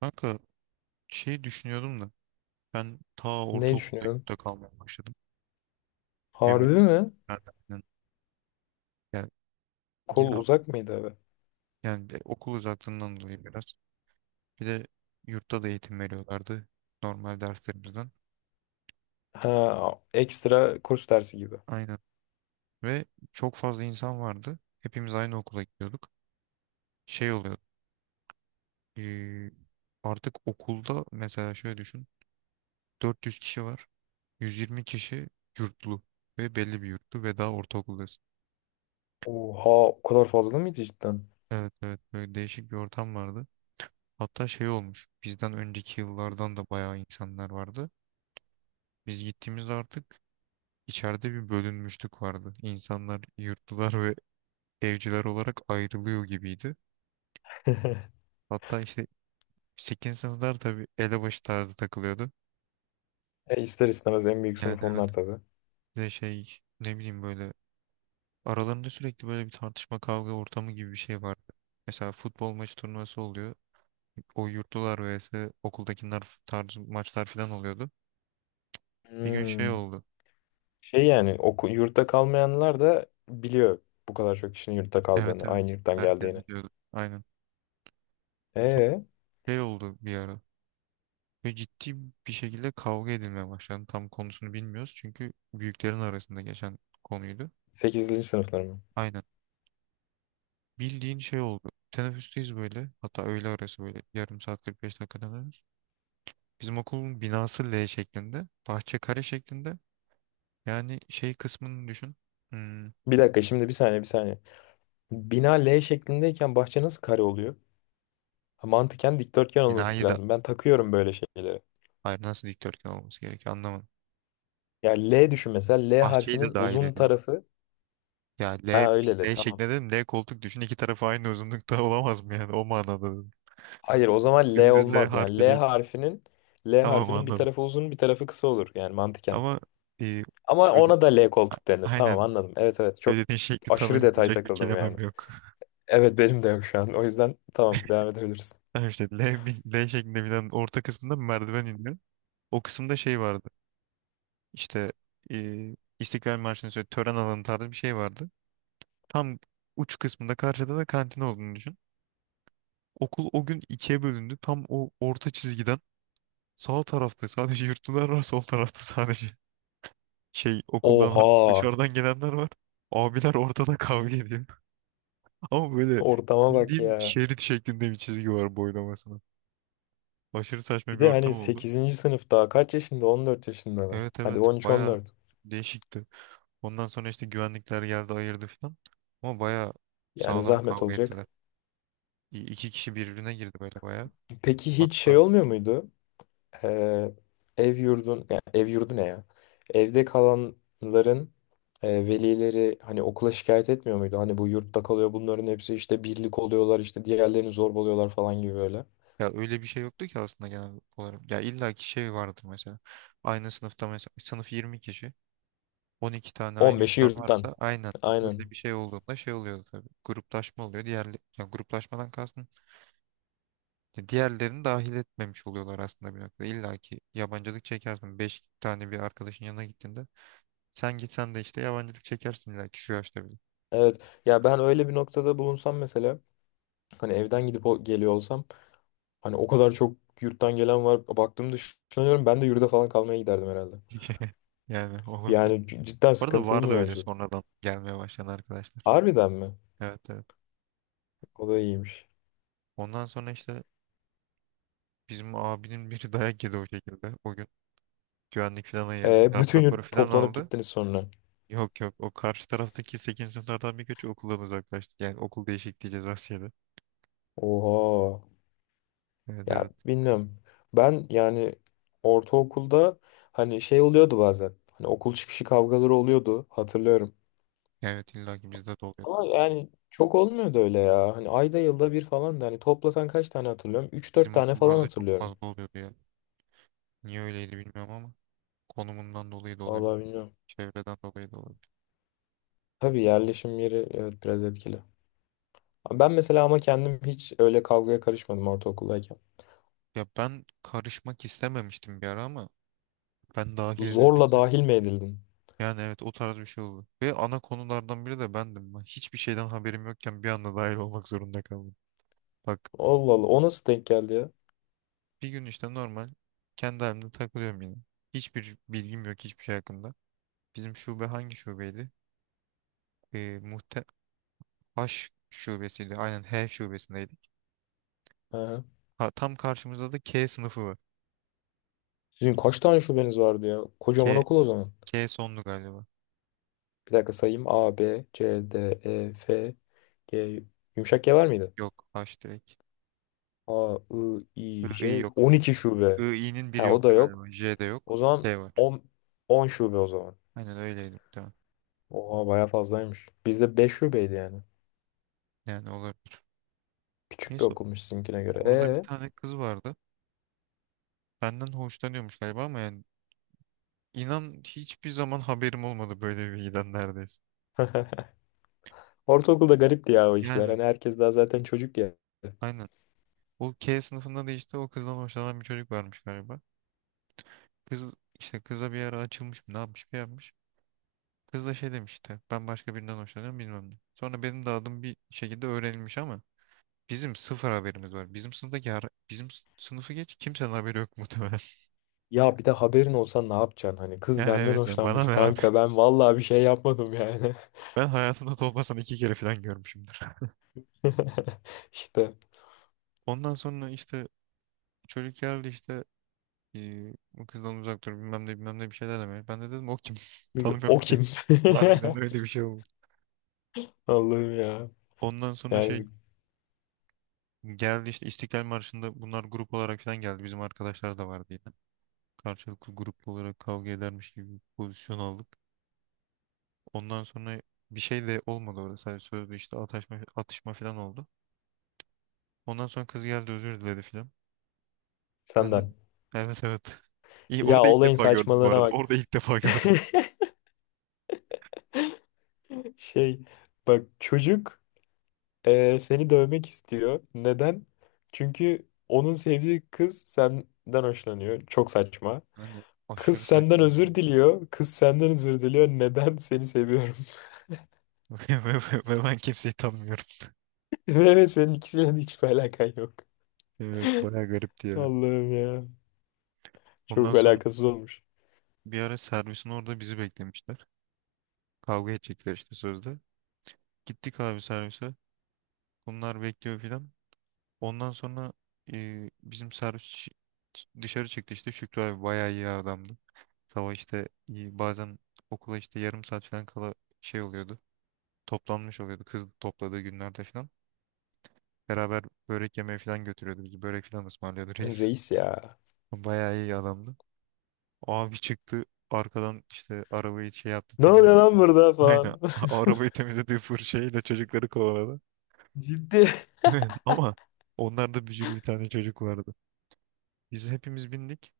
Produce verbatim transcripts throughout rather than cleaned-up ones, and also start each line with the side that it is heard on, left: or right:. right: Kanka şey düşünüyordum da ben ta
left: Ne
right: ortaokulda
left: düşünüyorsun?
right: yurtta kalmaya başladım. Hem
left: Harbi
right: de bir
left: mi?
right: nereden? Yani yine
left: Kol uzak mıydı abi?
right: yani de okul uzaklığından dolayı biraz. Bir de yurtta da eğitim veriyorlardı normal derslerimizden.
left: Ha, ekstra kurs dersi gibi.
right: Aynen. Ve çok fazla insan vardı. Hepimiz aynı okula gidiyorduk. Şey oluyordu, eee, artık okulda mesela şöyle düşün. dört yüz kişi var. yüz yirmi kişi yurtlu ve belli bir yurtlu ve daha ortaokuldasın.
left: Oha, o kadar fazla mıydı cidden?
right: Evet, evet, böyle değişik bir ortam vardı. Hatta şey olmuş. Bizden önceki yıllardan da bayağı insanlar vardı. Biz gittiğimizde artık içeride bir bölünmüşlük vardı. İnsanlar yurtlular ve evciler olarak ayrılıyor gibiydi. Hatta işte sekizinci sınıflar tabii elebaşı tarzı takılıyordu.
left: E, ister istemez en büyük
right: Yani
left: sınıf
right: evet.
left: onlar tabii.
right: Bir de şey ne bileyim, böyle aralarında sürekli böyle bir tartışma kavga ortamı gibi bir şey vardı. Mesela futbol maçı turnuvası oluyor. O yurtlular vs okuldakiler tarzı maçlar falan oluyordu. Bir gün şey
left: Hmm.
right: oldu.
left: Şey yani oku, yurtta kalmayanlar da biliyor bu kadar çok kişinin yurtta
right: Evet,
left: kaldığını,
right: evet.
left: aynı yurttan
right: Herkes
left: geldiğini.
right: biliyordu. Aynen.
left: Ee,
right: Şey oldu bir ara. Ve ciddi bir şekilde kavga edilmeye başlandı. Tam konusunu bilmiyoruz. Çünkü büyüklerin arasında geçen konuydu.
left: Sekizinci sınıflar mı?
right: Aynen. Bildiğin şey oldu. Teneffüsteyiz böyle. Hatta öğle arası böyle. Yarım saat, kırk beş dakika dönüyoruz. Bizim okulun binası L şeklinde. Bahçe kare şeklinde. Yani şey kısmını düşün. Hmm,
left: Bir dakika, şimdi bir saniye, bir saniye. Bina L şeklindeyken bahçe nasıl kare oluyor? Ha, mantıken dikdörtgen olması
right: binayı da.
left: lazım. Ben takıyorum böyle şeyleri.
right: Hayır, nasıl dikdörtgen olması gerekiyor anlamadım.
left: Ya L düşün mesela, L
right: Bahçeyi de
left: harfinin
right: dahil
left: uzun
right: ediyorum.
left: tarafı.
right: Ya L,
left: Ha, öyle de
right: L
left: tamam.
right: şeklinde dedim. L koltuk düşün. İki tarafı aynı uzunlukta olamaz mı yani? O manada.
left: Hayır, o zaman L
right: Dümdüz L
left: olmaz. Yani
right: harfi
left: L
right: değil.
left: harfinin L
right: Tamam,
left: harfinin bir
right: anladım.
left: tarafı uzun, bir tarafı kısa olur yani mantıken.
right: Ama e,
left: Ama
right: söyle
left: ona da L
right: a-
left: koltuk denir. Tamam,
right: aynen
left: anladım. Evet evet, çok
right: söylediğin şekli
left: aşırı detay
right: tanımlayacak bir
left: takıldım yani.
right: kelimem yok.
left: Evet, benim de yok şu an. O yüzden tamam, devam edebilirsin.
right: Tamam, işte L, bi- L şeklinde binen orta kısmında bir merdiven iniyor. O kısımda şey vardı. İşte e, İstiklal Marşı'nın söyle tören alanı tarzı bir şey vardı. Tam uç kısmında, karşıda da kantin olduğunu düşün. Okul o gün ikiye bölündü. Tam o orta çizgiden sağ tarafta sadece yurtlular var, sol tarafta sadece şey, okuldan
left: Oha!
right: dışarıdan gelenler var. Abiler ortada kavga ediyor. Ama böyle
left: Ortama bak
right: bildiğin
left: ya.
right: şerit şeklinde bir çizgi var boylamasına. Aşırı
left: Bir
right: saçma bir
left: de
right: ortam
left: hani
right: oldu.
left: sekizinci sınıf daha kaç yaşında? On dört yaşındalar.
right: Evet, evet,
left: Hadi on üç on
right: baya
left: dört.
right: değişikti. Ondan sonra işte güvenlikler geldi, ayırdı falan. Ama baya
left: Yani
right: sağlam
left: zahmet
right: kavga
left: olacak.
right: ettiler. İ- İki kişi birbirine girdi böyle baya.
left: Peki hiç şey
right: Hatta
left: olmuyor muydu? Ee, ev yurdun, Ya ev yurdu ne ya? Evde kalanların e, velileri hani okula şikayet etmiyor muydu? Hani bu yurtta kalıyor bunların hepsi, işte birlik oluyorlar, işte diğerlerini zorbalıyorlar falan gibi böyle.
right: ya öyle bir şey yoktu ki aslında genel olarak. Ya illaki şey vardır mesela. Aynı sınıfta mesela sınıf yirmi kişi. on iki tane aynı
left: on beşi
right: yurttan
left: yurttan.
right: varsa aynen
left: Aynen.
right: öyle bir şey olduğunda şey oluyor tabii. Gruplaşma oluyor. Diğer, ya gruplaşmadan kastım, ya diğerlerini dahil etmemiş oluyorlar aslında bir noktada. İlla ki yabancılık çekersin. Beş tane bir arkadaşın yanına gittiğinde sen gitsen de işte yabancılık çekersin illa ki şu yaşta bile.
left: Evet. Ya ben öyle bir noktada bulunsam mesela, hani evden gidip o- geliyor olsam. Hani o kadar çok yurttan gelen var. Baktığımda düşünüyorum, ben de yurda falan kalmaya giderdim herhalde.
right: Yani olabilir.
left: Yani c- cidden
right: Bu arada
left: sıkıntılı bir
right: vardı öyle. Evet,
left: mevzu.
right: sonradan gelmeye başlayan arkadaşlar.
left: Harbiden mi?
right: Evet, evet.
left: O da iyiymiş.
right: Ondan sonra işte bizim abinin biri dayak yedi o şekilde. O gün güvenlik falan ayırdı.
left: E,
right: Darp
left: bütün
right: raporu
left: yurt
right: falan
left: toplanıp
right: aldı.
left: gittiniz sonra.
right: Yok, yok, o karşı taraftaki sekizinci sınıflardan birkaçı okuldan uzaklaştı. Yani okul değişikliği cezası yedi.
left: Oha.
right: Evet,
left: Ya
right: evet.
left: bilmiyorum. Ben yani ortaokulda hani şey oluyordu bazen. Hani okul çıkışı kavgaları oluyordu, hatırlıyorum.
right: Yani evet, illa ki bizde de oluyor.
left: Ama yani çok olmuyordu öyle ya. Hani ayda yılda bir falan, da hani toplasan kaç tane hatırlıyorum? Üç dört
right: Bizim
left: tane falan
right: okullarda çok
left: hatırlıyorum.
right: fazla oluyordu ya. Niye öyleydi bilmiyorum ama konumundan dolayı da olabilir.
left: Vallahi bilmiyorum.
right: Çevreden dolayı da olabilir.
left: Tabii, yerleşim yeri, evet, biraz etkili. Ben mesela ama kendim hiç öyle kavgaya karışmadım ortaokuldayken.
right: Ya ben karışmak istememiştim bir ara ama ben dahil edildim.
left: Zorla dahil mi edildim?
right: Yani evet, o tarz bir şey oldu. Ve ana konulardan biri de bendim. Ben hiçbir şeyden haberim yokken bir anda dahil olmak zorunda kaldım. Bak,
left: Allah Allah, o nasıl denk geldi ya?
right: bir gün işte normal kendi halimde takılıyorum yine. Hiçbir bilgim yok hiçbir şey hakkında. Bizim şube hangi şubeydi? Ee, muhte H şubesiydi. Aynen, H şubesindeydi.
left: Aha.
right: Ha, tam karşımızda da K sınıfı var.
left: Sizin kaç tane şubeniz vardı ya? Kocaman
right: K,
left: okul o zaman.
right: K sonlu galiba.
left: Bir dakika sayayım. A, B, C, D, E, F, G. Yumuşak G var mıydı?
right: Yok, H direkt.
left: A, I, I,
right: I, I
left: J.
right: yok.
left: on iki
right: I,
left: şube.
right: I'nin biri
left: Ha, o da
right: yoktu
left: yok.
right: galiba. J de
left: O
right: yok.
left: zaman
right: K var.
left: on on şube o zaman.
right: Aynen öyleydi muhtemelen.
left: Oha, baya fazlaymış. Bizde beş şubeydi yani.
right: Yani olabilir.
left: Küçük bir
right: Neyse,
left: okulmuş sizinkine göre.
right: orada bir
left: E,
right: tane kız vardı. Benden hoşlanıyormuş galiba ama yani inan hiçbir zaman haberim olmadı böyle bir bilgiden neredeyse.
left: Ortaokulda garipti ya o işler.
right: Yani
left: Hani herkes daha zaten çocuk ya.
right: aynen. O K sınıfında da işte o kızdan hoşlanan bir çocuk varmış galiba. Kız işte kıza bir ara açılmış mı ne yapmış bir yapmış. Kız da şey demişti. Ben başka birinden hoşlanıyorum, bilmem ne. Sonra benim de adım bir şekilde öğrenilmiş ama bizim sıfır haberimiz var. Bizim sınıftaki her- bizim s- sınıfı geç, kimsenin haberi yok muhtemelen.
left: Ya bir de haberin olsa ne yapacaksın? Hani kız
right: Yani
left: benden
right: evet, yani bana
left: hoşlanmış
right: ne abi.
left: kanka, ben vallahi bir şey yapmadım yani.
right: Ben hayatımda Tolga'sını iki kere falan görmüşümdür.
left: İşte
right: Ondan sonra işte çocuk geldi işte, eee, bu kızdan uzak dur bilmem ne bilmem ne bir şeyler demeye. Ben de dedim o kim? Tanımıyorum
left: o
right: ki.
left: kim?
right: Harbiden öyle bir şey oldu.
left: Allah'ım ya.
right: Ondan sonra şey
left: Yani
right: geldi, işte İstiklal Marşı'nda bunlar grup olarak falan geldi. Bizim arkadaşlar da vardı yine. Karşılıklı gruplu olarak kavga edermiş gibi bir pozisyon aldık. Ondan sonra bir şey de olmadı orada. Sadece sözlü işte atışma, atışma falan oldu. Ondan sonra kız geldi özür diledi falan. Ben de
left: senden.
right: evet, evet. İyi,
left: Ya
right: orada ilk
left: olayın
right: defa gördüm bu
left: saçmalığına
right: arada.
left: bak.
right: Orada ilk defa gördüm.
left: Şey, bak çocuk e, seni dövmek istiyor. Neden? Çünkü onun sevdiği kız senden hoşlanıyor. Çok saçma.
right: Ben de
left: Kız
right: aşırı
left: senden
right: saçmaydı.
left: özür diliyor. Kız senden özür diliyor. Neden? Seni seviyorum.
right: Ve, ve- ve ben kimseyi tanımıyorum.
left: Ve ve senin ikisiyle de hiçbir alakan yok.
right: Evet, bayağı garipti ya.
left: Allah'ım ya.
right: Ondan
left: Çok
right: sonra
left: alakasız olmuş.
right: bir ara servisin orada bizi beklemişler. Kavga edecekler işte sözde. Gittik abi servise. Bunlar bekliyor filan. Ondan sonra e, bizim servis ç- ç- dışarı çıktı, işte Şükrü abi bayağı iyi adamdı. Sabah işte, e, bazen okula işte yarım saat falan kala şey oluyordu. Toplanmış oluyordu kız topladığı günlerde falan. Beraber börek yemeye falan götürüyordu bizi. Börek falan ısmarlıyordu reis.
left: Reis ya.
right: Bayağı iyi adamdı. O abi çıktı arkadan, işte arabayı şey yaptı,
left: Ne oluyor
right: temizledi.
left: lan burada falan.
right: Aynen, a- arabayı temizlediği fırçayla çocukları kovaladı.
left: Ciddi.
right: Ama onlarda bücür bir tane çocuk vardı. Biz hepimiz bindik.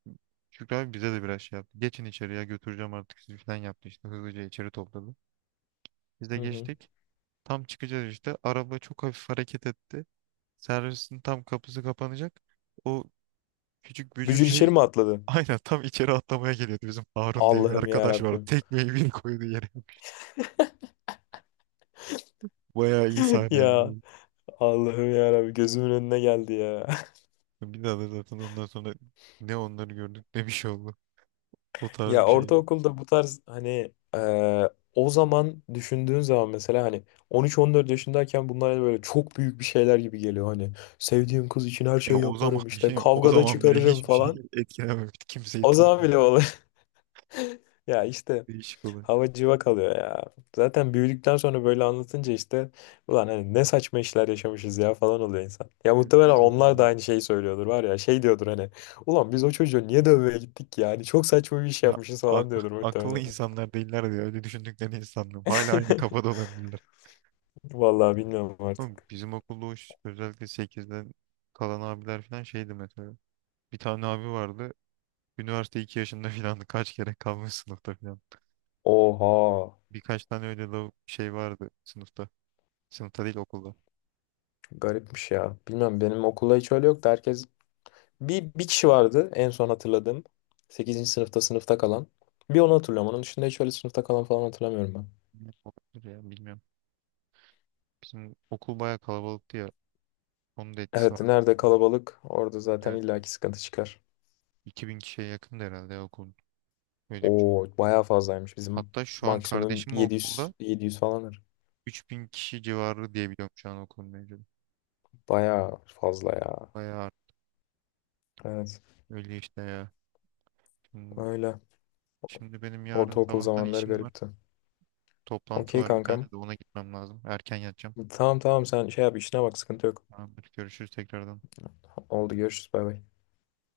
right: Şükrü abi bize de biraz şey yaptı. Geçin, içeriye götüreceğim artık sizi falan yaptı işte. Hızlıca içeri topladı. Biz de
left: Hı hı.
right: geçtik. Tam çıkacağız işte. Araba çok hafif hareket etti. Servisin tam kapısı kapanacak. O küçük bücür
left: Bücür
right: şey
left: içeri mi atladı?
right: aynen tam içeri atlamaya geliyordu. Bizim Harun diye bir
left: Allah'ım ya
right: arkadaş vardı.
left: Rabbim.
right: Tekmeyi bir koydu yere. Bayağı iyi
left: Ya,
right: sahneydi.
left: Allah'ım ya Rabbim, gözümün önüne geldi ya.
right: Bir daha da zaten ondan sonra ne onları gördük ne bir şey oldu. O tarz
left: Ya
right: bir şey.
left: ortaokulda bu tarz hani, eee, o zaman düşündüğün zaman mesela, hani on üç, on dört yaşındayken bunlar hani böyle çok büyük bir şeyler gibi geliyor. Hani sevdiğim kız için her
right: Ya
left: şey
right: o zaman
left: yaparım,
right: bir
left: işte
right: şey mi? O
left: kavgada, doğru,
right: zaman bile
left: çıkarırım
right: hiçbir şey
left: falan.
right: etkilememişti. Kimseyi
left: O
right: tam
left: zaman bile olur. Ya işte
right: değişik oluyor.
left: hava civa kalıyor ya. Zaten büyüdükten sonra böyle anlatınca işte, ulan hani ne saçma işler yaşamışız ya falan oluyor insan. Ya muhtemelen
right: Yapıyor zaten
left: onlar da
right: ya.
left: aynı şeyi söylüyordur, var ya şey diyordur hani, ulan biz o çocuğu niye dövmeye gittik ki yani, çok saçma bir iş
right: Ya
left: yapmışız falan
right: ak-
left: diyordur
right: akıllı
left: muhtemelen.
right: insanlar değiller diye öyle düşündüklerini hiç sanmıyorum. Hala aynı kafada olabilirler.
left: Vallahi bilmiyorum
right: Oğlum,
left: artık.
right: bizim okulda o ş- özellikle sekizden kalan abiler falan şeydi mesela. Bir tane abi vardı. Üniversite iki yaşında falan kaç kere kalmış sınıfta falan.
left: Oha.
right: Birkaç tane öyle lav- şey vardı sınıfta. Sınıfta değil, okulda.
left: Garipmiş ya. Bilmem, benim okulda hiç öyle yoktu. Herkes, bir, bir kişi vardı en son hatırladığım. Sekizinci sınıfta sınıfta kalan. Bir onu hatırlıyorum. Onun dışında hiç öyle sınıfta kalan falan hatırlamıyorum ben.
right: Ne olabilir ya, bilmiyorum. Bizim okul bayağı kalabalıktı ya. Onun da etkisi var.
left: Evet, nerede kalabalık orada zaten
right: Evet, evet.
left: illaki sıkıntı çıkar.
right: iki bin kişiye yakındı herhalde ya okul. Öyle bir şey.
left: Oo, bayağı fazlaymış. Bizim
right: Hatta şu an
left: maksimum
right: kardeşim
left: 700
right: okulda
left: 700 falanır.
right: üç bin kişi civarı diye biliyorum şu an okulun mevcudu.
left: Bayağı fazla ya.
right: Bayağı
left: Evet,
right: öyle işte ya. Şimdi,
left: öyle.
right: şimdi benim yarın
left: Ortaokul
right: sabahtan
left: zamanları
right: işim var.
left: garipti.
right: Toplantı
left: Okey
right: var, bir
left: kankam.
right: tane de ona gitmem lazım. Erken yatacağım.
left: Tamam tamam, sen şey yap, işine bak, sıkıntı yok.
right: Tamamdır. Görüşürüz tekrardan.
left: Oldu, görüşürüz, bay bay.